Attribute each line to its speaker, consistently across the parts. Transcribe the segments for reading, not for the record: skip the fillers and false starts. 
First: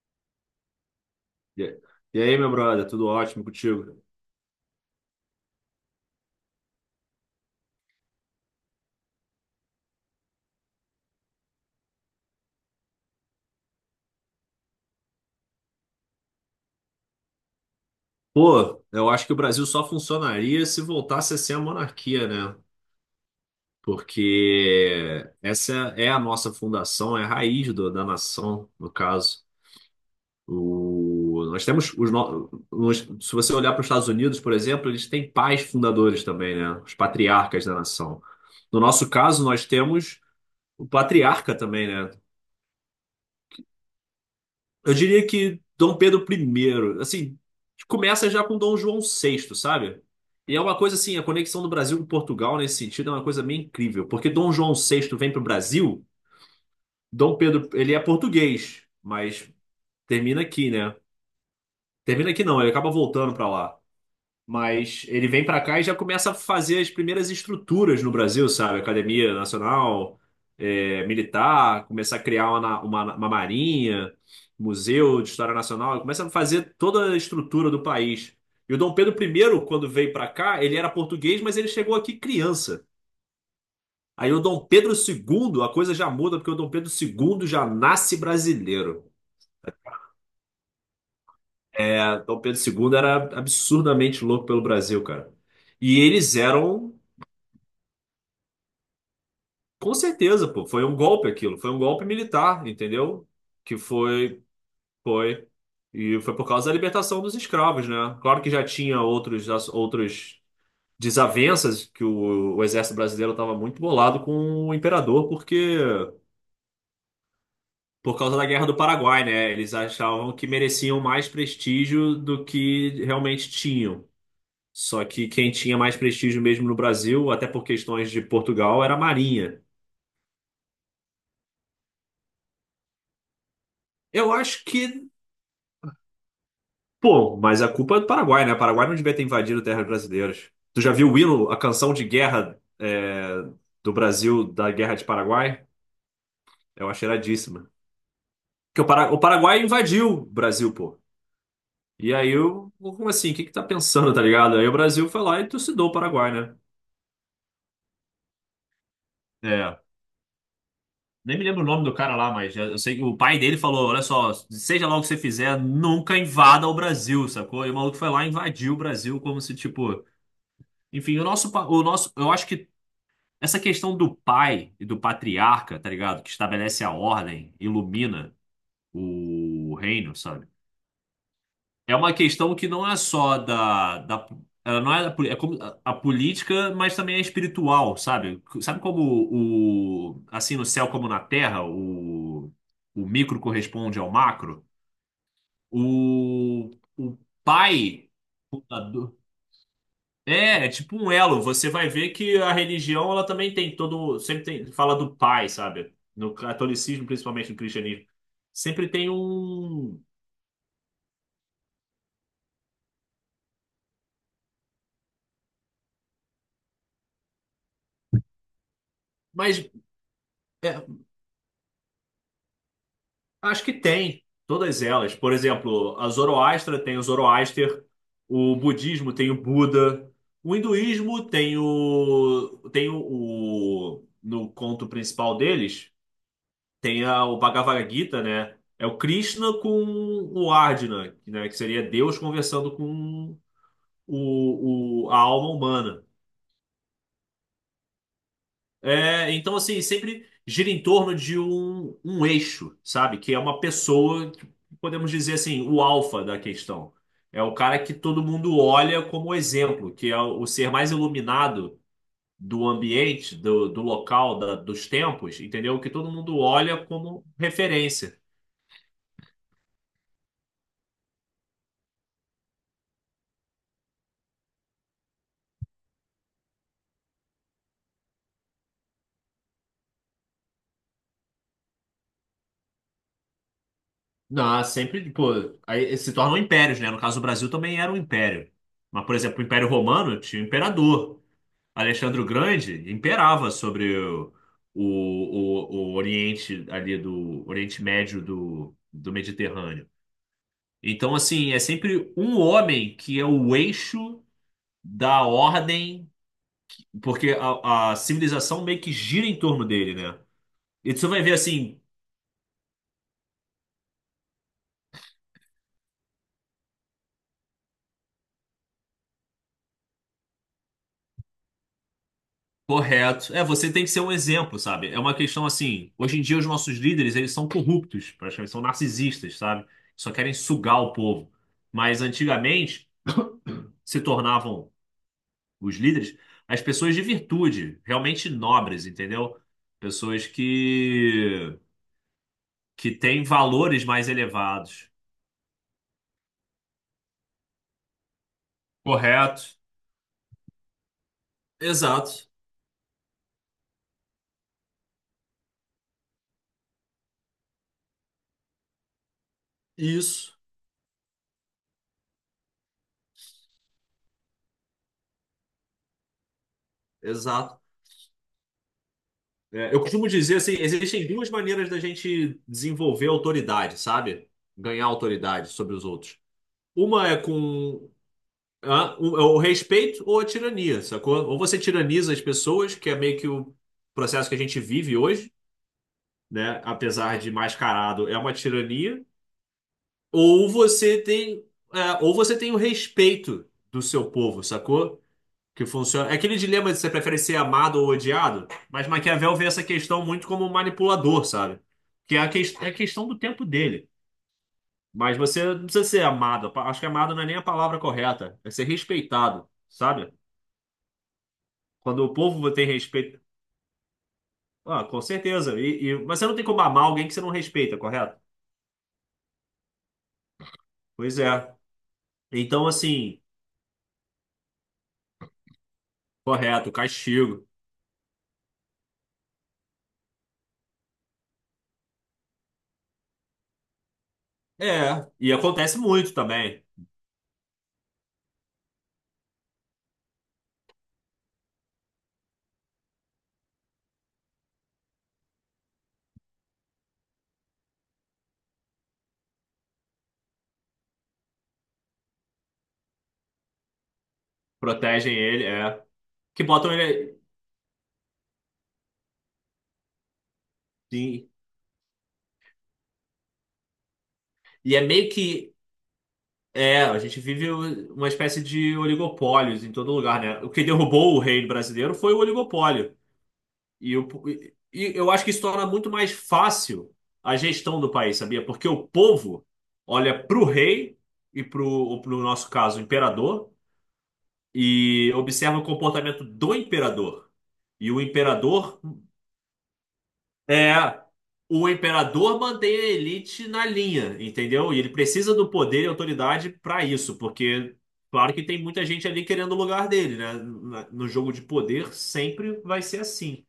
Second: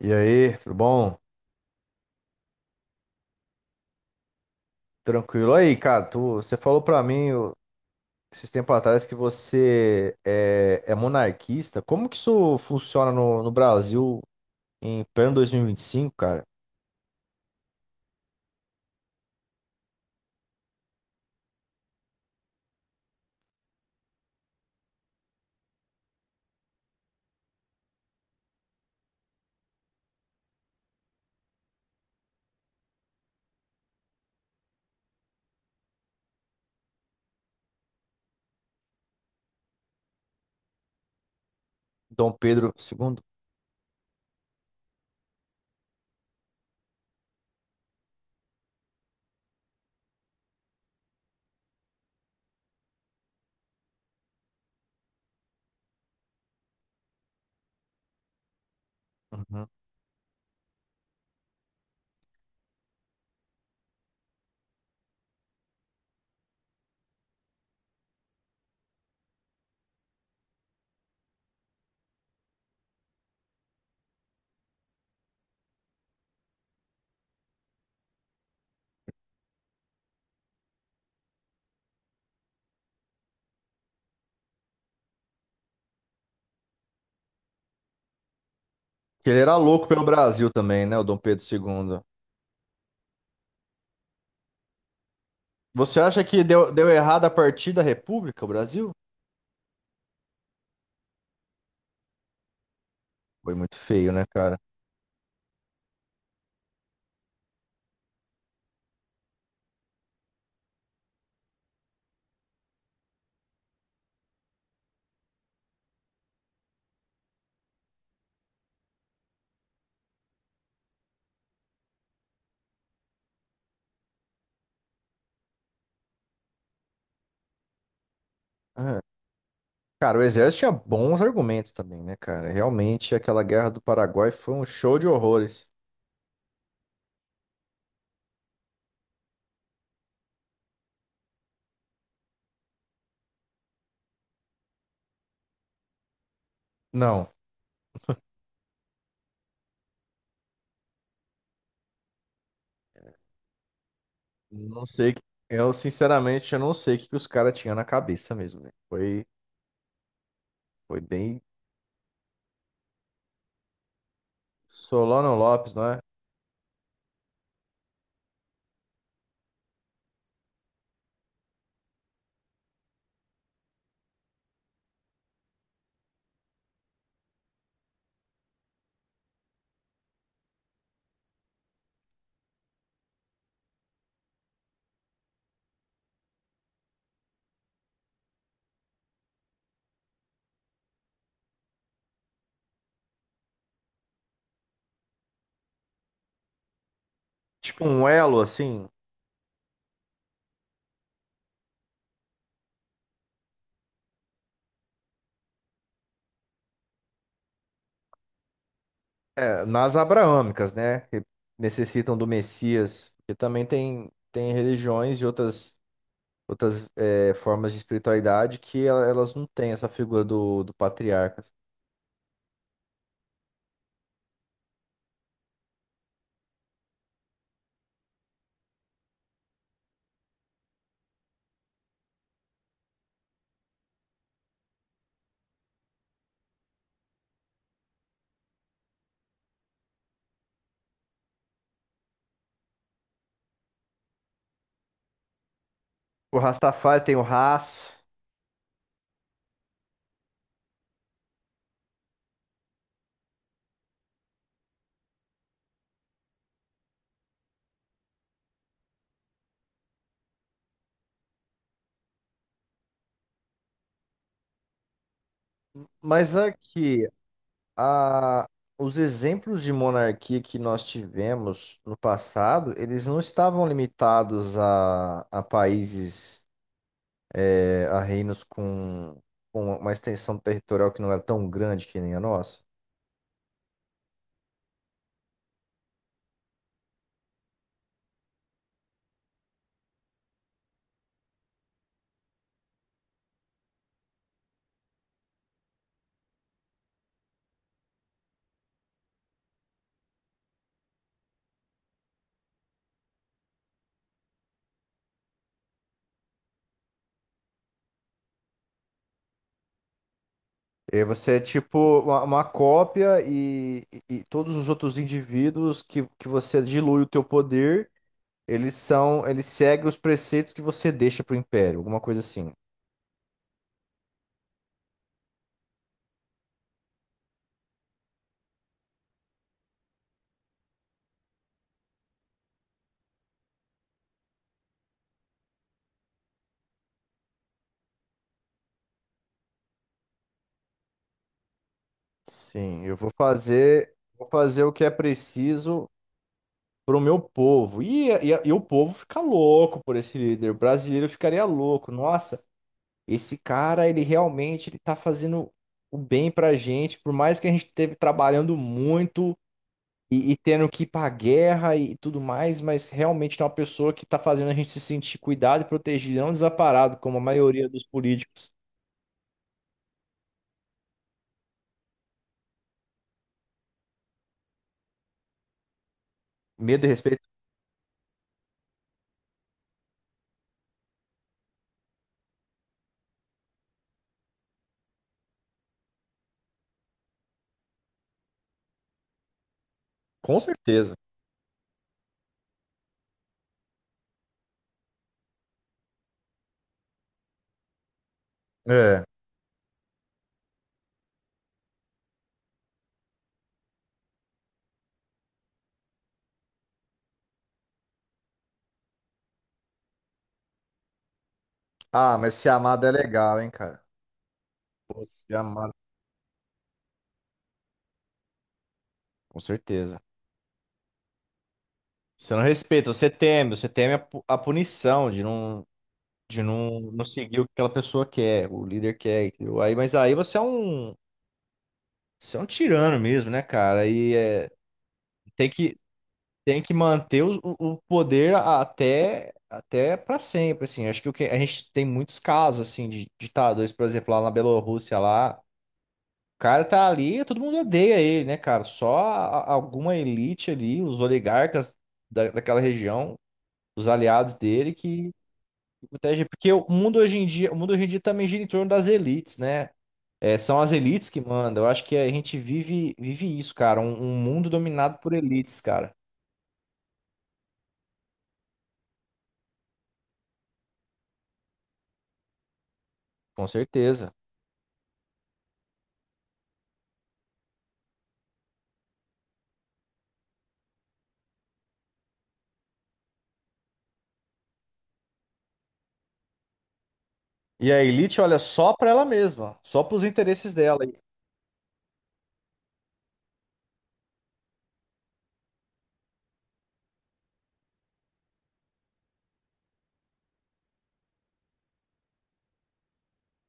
Speaker 1: E aí, tudo bom?
Speaker 2: E e aí, meu brother, tudo ótimo contigo?
Speaker 1: Tranquilo. Aí, cara, você falou pra mim esses tempos atrás que você é monarquista. Como que isso funciona no Brasil em pleno 2025, cara?
Speaker 2: Pô, eu acho que o Brasil só funcionaria se voltasse a ser a monarquia, né? Porque essa é a nossa fundação, é a raiz da nação, no caso. O, nós temos os, no- nos- se você olhar para os Estados Unidos, por exemplo, eles têm pais fundadores também, né? Os patriarcas da nação. No nosso caso, nós temos o patriarca também, né?
Speaker 1: Dom Pedro II.
Speaker 2: Eu diria que Dom Pedro I, assim, começa já com Dom João VI, sabe? E é uma coisa assim, a conexão do Brasil com Portugal nesse sentido é uma coisa meio incrível, porque Dom João VI vem para o Brasil, Dom Pedro, ele é português, mas
Speaker 1: Uhum.
Speaker 2: termina aqui, né? Termina aqui não, ele acaba voltando para lá. Mas ele vem pra cá e já começa a fazer as primeiras estruturas no Brasil, sabe? Academia Nacional, Militar, começar a criar uma marinha, Museu de História Nacional, ele começa a fazer toda a estrutura do país. E o Dom Pedro I, quando veio pra cá, ele era português, mas ele chegou aqui criança. Aí o Dom Pedro II, a coisa já muda, porque o Dom Pedro II já nasce brasileiro.
Speaker 1: Ele era louco pelo Brasil também, né? O Dom Pedro II.
Speaker 2: É, Dom Pedro II era absurdamente louco pelo Brasil, cara.
Speaker 1: Você
Speaker 2: E
Speaker 1: acha
Speaker 2: eles
Speaker 1: que deu
Speaker 2: eram.
Speaker 1: errado a partir da República, o Brasil?
Speaker 2: Com certeza, pô, foi um golpe aquilo, foi um golpe militar, entendeu?
Speaker 1: Foi muito
Speaker 2: Que
Speaker 1: feio, né,
Speaker 2: foi,
Speaker 1: cara?
Speaker 2: foi, e foi por causa da libertação dos escravos, né? Claro que já tinha outros desavenças que o exército brasileiro estava muito bolado com o imperador, porque por causa da Guerra do Paraguai, né? Eles achavam que mereciam mais prestígio do que realmente tinham. Só que quem tinha mais prestígio mesmo no Brasil, até por questões de Portugal, era a
Speaker 1: É.
Speaker 2: Marinha.
Speaker 1: Cara, o exército tinha bons argumentos também, né, cara? Realmente, aquela guerra do Paraguai
Speaker 2: Eu
Speaker 1: foi um
Speaker 2: acho
Speaker 1: show de
Speaker 2: que
Speaker 1: horrores.
Speaker 2: Pô, mas a culpa é do Paraguai, né? O Paraguai não devia ter invadido terras brasileiras. Tu já viu o hino, a canção de guerra do Brasil, da Guerra de Paraguai? Eu acho
Speaker 1: Não.
Speaker 2: iradíssima. Porque o Paraguai invadiu o Brasil, pô. E aí, eu, como assim? O que que tá pensando, tá ligado? Aí o
Speaker 1: Não
Speaker 2: Brasil
Speaker 1: sei.
Speaker 2: foi lá e
Speaker 1: Eu,
Speaker 2: trucidou o Paraguai,
Speaker 1: sinceramente,
Speaker 2: né?
Speaker 1: eu não sei que os caras tinham na cabeça mesmo, velho.
Speaker 2: É.
Speaker 1: Foi
Speaker 2: Nem
Speaker 1: bem.
Speaker 2: me lembro o nome do cara lá, mas eu sei que o pai dele falou: olha só, seja lá o que você
Speaker 1: Solano
Speaker 2: fizer,
Speaker 1: Lopes, não é?
Speaker 2: nunca invada o Brasil, sacou? E o maluco foi lá e invadiu o Brasil como se, tipo. Enfim, o nosso, pa- o nosso, eu acho que Essa questão do pai e do patriarca, tá ligado? Que estabelece a ordem, ilumina o reino, sabe? É uma questão que não é só da, da ela não é, da, poli- é como a política, mas também é espiritual, sabe? Sabe como o, assim no céu como na terra, o micro corresponde ao macro? O, o
Speaker 1: Tipo um
Speaker 2: pai.
Speaker 1: elo, assim,
Speaker 2: É, é tipo um elo. Você vai ver que a religião, ela também tem todo, sempre tem, fala do pai, sabe? No catolicismo, principalmente no cristianismo, sempre tem
Speaker 1: é, nas
Speaker 2: um,
Speaker 1: abraâmicas, né? Que necessitam do Messias. Porque também tem religiões e outras formas de espiritualidade que elas não
Speaker 2: mas
Speaker 1: têm essa figura do
Speaker 2: é,
Speaker 1: patriarca.
Speaker 2: acho que tem todas elas. Por exemplo, a Zoroastra tem o Zoroaster, o budismo tem o Buda, o hinduísmo tem o no conto principal deles. Tem a, o Bhagavad Gita, né? É o Krishna com o Arjuna, né? Que seria Deus conversando com a alma humana.
Speaker 1: O Rastafari tem o Ras,
Speaker 2: É, então, assim, sempre gira em torno de um eixo, sabe? Que é uma pessoa, que podemos dizer assim, o alfa da questão. É o cara que todo mundo olha como exemplo, que é o ser mais iluminado do ambiente, do local, dos tempos, entendeu? Que todo
Speaker 1: mas
Speaker 2: mundo olha
Speaker 1: aqui
Speaker 2: como referência.
Speaker 1: a- os exemplos de monarquia que nós tivemos no passado, eles não estavam limitados a países, a reinos com uma extensão territorial que não era tão grande que nem a nossa.
Speaker 2: Não, sempre, pô, aí se tornam impérios, né? No caso, o Brasil também era um império. Mas, por exemplo, o Império Romano tinha um imperador. Alexandre o Grande imperava sobre o, o Oriente ali do Oriente Médio do Mediterrâneo. Então, assim, é sempre um homem que é o eixo da ordem, porque a civilização meio que gira em torno dele, né? E
Speaker 1: E aí
Speaker 2: você vai ver
Speaker 1: você é tipo
Speaker 2: assim.
Speaker 1: uma cópia e todos os outros indivíduos que você dilui o teu poder, eles seguem os preceitos que você deixa para o império, alguma coisa assim.
Speaker 2: Correto. É, você tem que ser um exemplo, sabe? É uma questão assim, hoje em dia os nossos líderes, eles são corruptos, praticamente, são narcisistas, sabe? Só querem sugar o povo. Mas antigamente se tornavam os líderes as pessoas de virtude, realmente nobres, entendeu? Pessoas que
Speaker 1: Sim,
Speaker 2: que têm valores mais
Speaker 1: vou fazer o que
Speaker 2: elevados.
Speaker 1: é preciso pro meu povo. E o povo fica
Speaker 2: Correto.
Speaker 1: louco por esse líder. O brasileiro ficaria louco.
Speaker 2: Exato.
Speaker 1: Nossa, esse cara, ele tá fazendo o bem pra gente, por mais que a gente esteve trabalhando muito
Speaker 2: Isso.
Speaker 1: e tendo que ir pra guerra e tudo mais, mas realmente é uma pessoa que tá fazendo a gente se sentir cuidado e protegido, não desamparado, como a
Speaker 2: Exato.
Speaker 1: maioria dos políticos.
Speaker 2: É, eu costumo dizer assim, existem duas maneiras da gente desenvolver autoridade, sabe? Ganhar autoridade sobre os outros.
Speaker 1: Medo e
Speaker 2: Uma é
Speaker 1: respeito,
Speaker 2: com o respeito ou a tirania, sacou? Ou você tiraniza as pessoas, que é meio que o processo que a gente vive hoje, né? Apesar de mascarado, é uma tirania.
Speaker 1: com
Speaker 2: Ou
Speaker 1: certeza.
Speaker 2: você tem, ou você tem o respeito do seu povo, sacou? Que funciona. É aquele dilema de você prefere ser amado ou odiado, mas
Speaker 1: É.
Speaker 2: Maquiavel vê essa questão muito como um manipulador, sabe? Que é é a questão do tempo dele. Mas você não precisa ser amado. Acho que amado não é nem a palavra correta. É ser respeitado, sabe? Quando o
Speaker 1: Ah, mas ser
Speaker 2: povo tem
Speaker 1: amado é
Speaker 2: respeito.
Speaker 1: legal, hein, cara?
Speaker 2: Ah, com
Speaker 1: Pô, ser
Speaker 2: certeza.
Speaker 1: amado.
Speaker 2: Mas você não tem como amar alguém que você não respeita, correto?
Speaker 1: Com certeza.
Speaker 2: Pois é.
Speaker 1: Você não
Speaker 2: Então,
Speaker 1: respeita,
Speaker 2: assim,
Speaker 1: você teme a punição de de
Speaker 2: correto,
Speaker 1: não, não seguir o
Speaker 2: castigo.
Speaker 1: que aquela pessoa quer, o líder quer, entendeu? Aí, mas aí você é você é um tirano mesmo, né, cara? E é,
Speaker 2: É. E
Speaker 1: tem que,
Speaker 2: acontece muito
Speaker 1: tem
Speaker 2: também.
Speaker 1: que manter o poder até, até para sempre, assim. Acho que o que a gente tem muitos casos, assim, de ditadores, por exemplo, lá na Bielorrússia, lá, o cara tá ali, todo mundo odeia ele, né, cara? Só alguma elite ali, os oligarcas daquela região, os aliados dele que
Speaker 2: Protegem ele, é.
Speaker 1: o TG,
Speaker 2: Que
Speaker 1: porque o
Speaker 2: botam
Speaker 1: mundo hoje
Speaker 2: ele.
Speaker 1: em dia, o mundo hoje em dia também gira em torno das elites, né? É, são as elites que
Speaker 2: Sim.
Speaker 1: mandam. Eu acho que a gente vive isso, cara. Um mundo
Speaker 2: E é
Speaker 1: dominado
Speaker 2: meio
Speaker 1: por
Speaker 2: que
Speaker 1: elites, cara.
Speaker 2: É, a gente vive uma espécie de oligopólios em todo lugar, né? O que derrubou o reino brasileiro foi o oligopólio.
Speaker 1: Com
Speaker 2: E, o,
Speaker 1: certeza.
Speaker 2: e e eu acho que isso torna muito mais fácil a gestão do país, sabia? Porque o povo olha pro rei e pro nosso caso, imperador, e observa o comportamento do imperador.
Speaker 1: E a
Speaker 2: E o
Speaker 1: elite olha só
Speaker 2: imperador
Speaker 1: para ela mesma, só para os interesses
Speaker 2: é,
Speaker 1: dela.
Speaker 2: o imperador mantém a elite na linha, entendeu? E ele precisa do poder e autoridade para isso, porque, claro que tem muita gente ali querendo o lugar dele, né? No jogo de poder sempre vai ser assim.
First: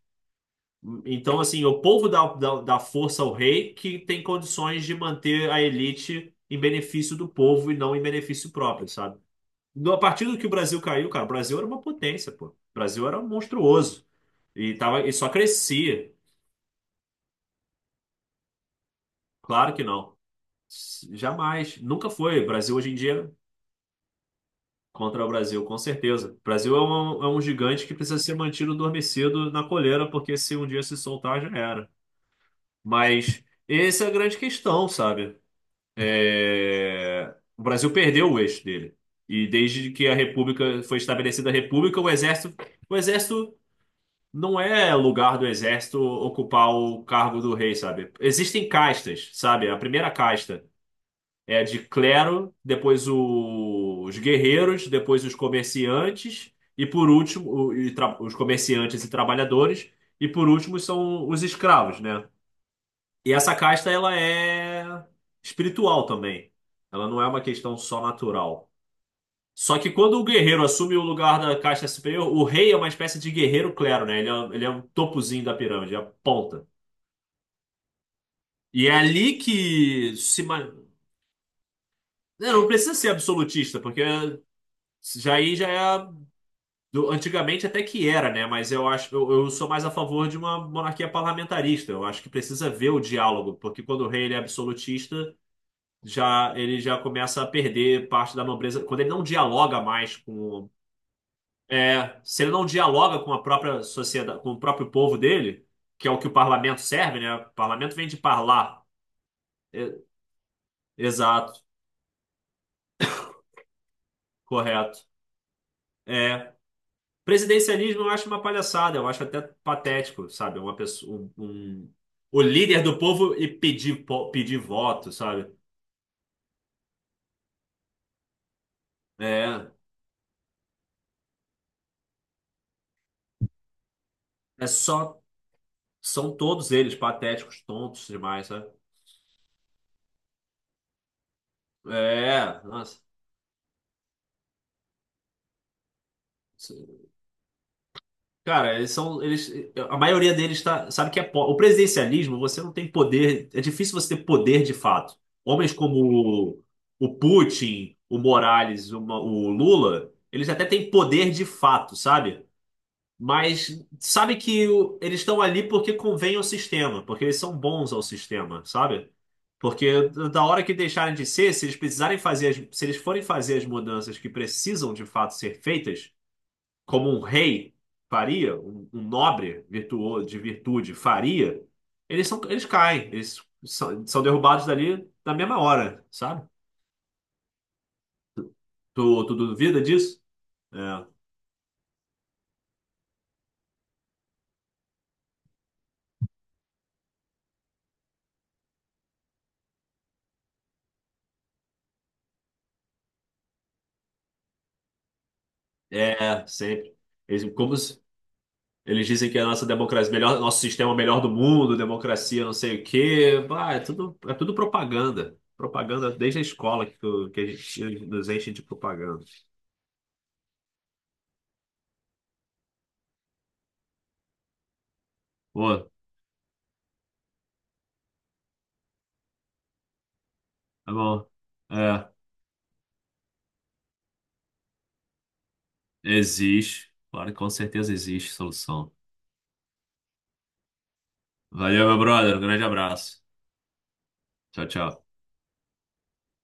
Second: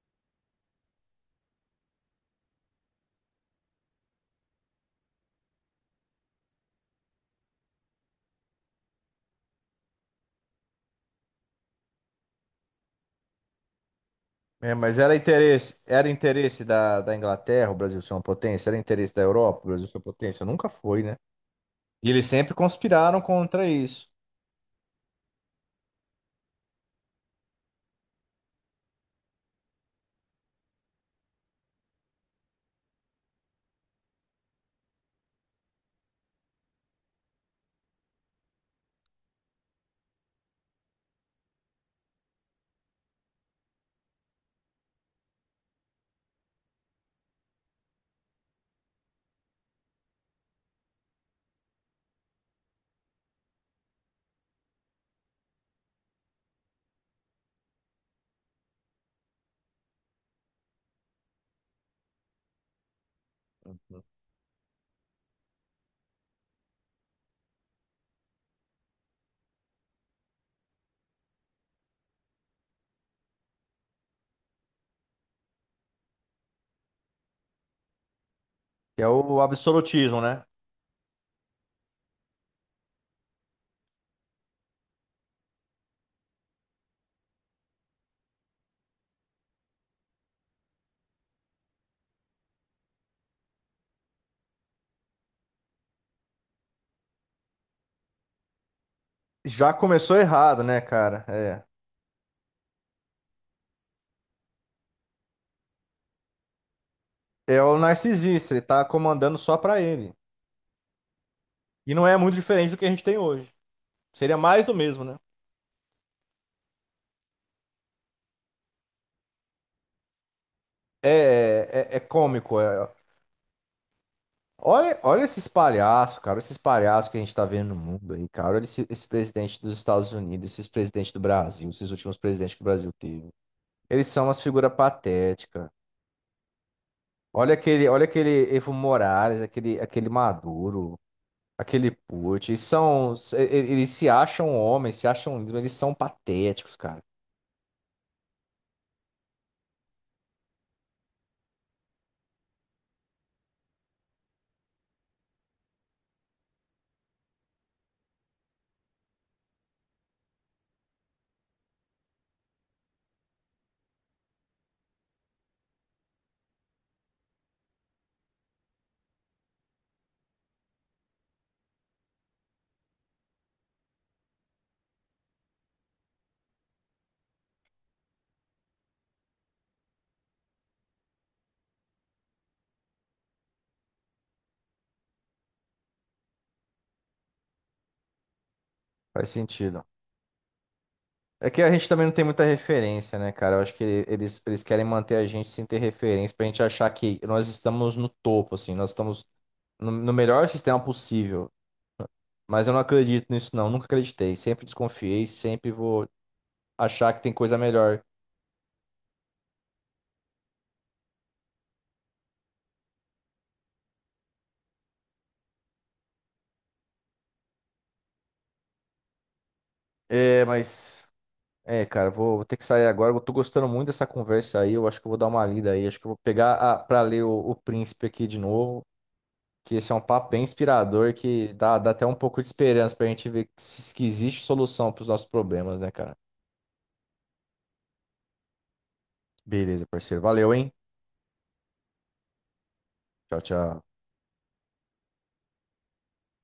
Speaker 2: Então, assim, o povo dá força ao rei que tem condições de manter a elite em benefício do povo e não em benefício próprio, sabe? A partir do que o Brasil caiu, cara, o Brasil era uma potência, pô. O Brasil era monstruoso
Speaker 1: É,
Speaker 2: e,
Speaker 1: mas
Speaker 2: tava, e só
Speaker 1: era
Speaker 2: crescia.
Speaker 1: interesse da Inglaterra, o Brasil ser uma potência, era interesse da Europa, o
Speaker 2: Claro que
Speaker 1: Brasil ser uma
Speaker 2: não.
Speaker 1: potência. Nunca foi, né?
Speaker 2: Jamais.
Speaker 1: E
Speaker 2: Nunca
Speaker 1: eles
Speaker 2: foi.
Speaker 1: sempre
Speaker 2: Brasil hoje em
Speaker 1: conspiraram
Speaker 2: dia
Speaker 1: contra isso,
Speaker 2: contra o Brasil, com certeza. Brasil é é um gigante que precisa ser mantido adormecido na coleira, porque se um dia se soltar, já era. Mas essa é a grande questão, sabe? É, o Brasil perdeu o eixo dele. E desde que a República foi estabelecida a República, o exército não é lugar do exército ocupar o cargo do rei, sabe? Existem castas, sabe? A primeira casta. É de clero, depois os guerreiros, depois os comerciantes, e por último, os comerciantes e trabalhadores, e por último são os escravos, né? E essa casta, ela é espiritual também. Ela não é uma questão só natural. Só que quando o guerreiro assume o lugar da casta superior, o rei é uma espécie de guerreiro clero, né? Ele é um topozinho da pirâmide, é a ponta. E é
Speaker 1: que é
Speaker 2: ali
Speaker 1: o
Speaker 2: que
Speaker 1: absolutismo, né?
Speaker 2: se... ma-. Não precisa ser absolutista, porque já aí já é antigamente até que era, né? Mas eu acho, eu sou mais a favor de uma monarquia parlamentarista. Eu acho que precisa ver o diálogo, porque quando o rei ele é absolutista, já ele já começa a perder parte da nobreza. Quando ele não
Speaker 1: Já
Speaker 2: dialoga
Speaker 1: começou
Speaker 2: mais
Speaker 1: errado,
Speaker 2: com,
Speaker 1: né, cara? É.
Speaker 2: é, se ele não dialoga com a própria sociedade, com o próprio povo dele, que é o que o parlamento serve, né? O
Speaker 1: É o
Speaker 2: parlamento vem de
Speaker 1: narcisista, ele
Speaker 2: parlar.
Speaker 1: tá comandando só pra
Speaker 2: É,
Speaker 1: ele.
Speaker 2: exato,
Speaker 1: E não é muito diferente do que a gente tem hoje. Seria mais do mesmo,
Speaker 2: correto.
Speaker 1: né?
Speaker 2: É, Presidencialismo eu acho uma palhaçada, eu acho até patético, sabe? Uma pessoa,
Speaker 1: É
Speaker 2: o
Speaker 1: cômico.
Speaker 2: líder
Speaker 1: é.
Speaker 2: do povo e pedir, pedir
Speaker 1: Olha,
Speaker 2: voto,
Speaker 1: olha esses
Speaker 2: sabe?
Speaker 1: palhaços, cara. Esses palhaços que a gente tá vendo no mundo aí, cara. Olha esse presidente
Speaker 2: É,
Speaker 1: dos Estados Unidos, esses presidentes do Brasil, esses últimos presidentes que o Brasil teve. Eles são umas
Speaker 2: é
Speaker 1: figuras
Speaker 2: só,
Speaker 1: patéticas.
Speaker 2: são todos eles patéticos,
Speaker 1: Olha
Speaker 2: tontos demais,
Speaker 1: aquele
Speaker 2: sabe?
Speaker 1: Evo Morales, aquele Maduro, aquele Putin.
Speaker 2: É, nossa.
Speaker 1: Eles se acham homens, se acham lindos, mas eles são patéticos, cara.
Speaker 2: Cara, eles são, eles, a maioria deles tá, sabe que é, o presidencialismo, você não tem poder, é difícil você ter poder de fato. Homens como o Putin, o Morales, o Lula, eles até têm poder de fato, sabe? Mas sabe que eles estão ali porque convém ao sistema, porque eles são bons ao sistema, sabe? Porque da hora que deixarem de ser, se eles precisarem fazer, se eles forem fazer as mudanças que precisam de fato ser feitas, como um rei faria, um nobre virtuoso de virtude faria, eles caem, são derrubados dali na mesma hora, sabe? Tu,
Speaker 1: Faz
Speaker 2: tu duvida
Speaker 1: sentido.
Speaker 2: disso? É,
Speaker 1: É que a gente também não tem muita referência, né, cara? Eu acho que eles querem manter a gente sem ter referência, pra gente achar que nós estamos no topo, assim, nós estamos no melhor sistema possível. Mas eu não acredito nisso, não. Nunca acreditei. Sempre desconfiei, sempre vou
Speaker 2: é sempre.
Speaker 1: achar que tem
Speaker 2: Eles,
Speaker 1: coisa
Speaker 2: como,
Speaker 1: melhor.
Speaker 2: Eles dizem que a nossa democracia, melhor, nosso sistema é o melhor do mundo, democracia, não sei o quê. Ah, é tudo propaganda. Propaganda desde a escola que a gente nos enche de propaganda.
Speaker 1: É, mas. É, cara, vou ter que sair agora. Eu tô gostando muito dessa conversa aí. Eu acho que eu vou dar uma lida aí.
Speaker 2: Pô,
Speaker 1: Acho que eu vou pegar a, pra ler o Príncipe aqui de novo. Que esse é um papo bem
Speaker 2: tá
Speaker 1: inspirador
Speaker 2: bom.
Speaker 1: que dá até
Speaker 2: É,
Speaker 1: um pouco de esperança pra gente ver que se- que existe solução para os nossos problemas, né, cara?
Speaker 2: existe. Claro que com certeza existe solução.
Speaker 1: Beleza, parceiro. Valeu, hein?
Speaker 2: Valeu, meu brother. Um grande abraço.
Speaker 1: Tchau, tchau.
Speaker 2: Tchau, tchau.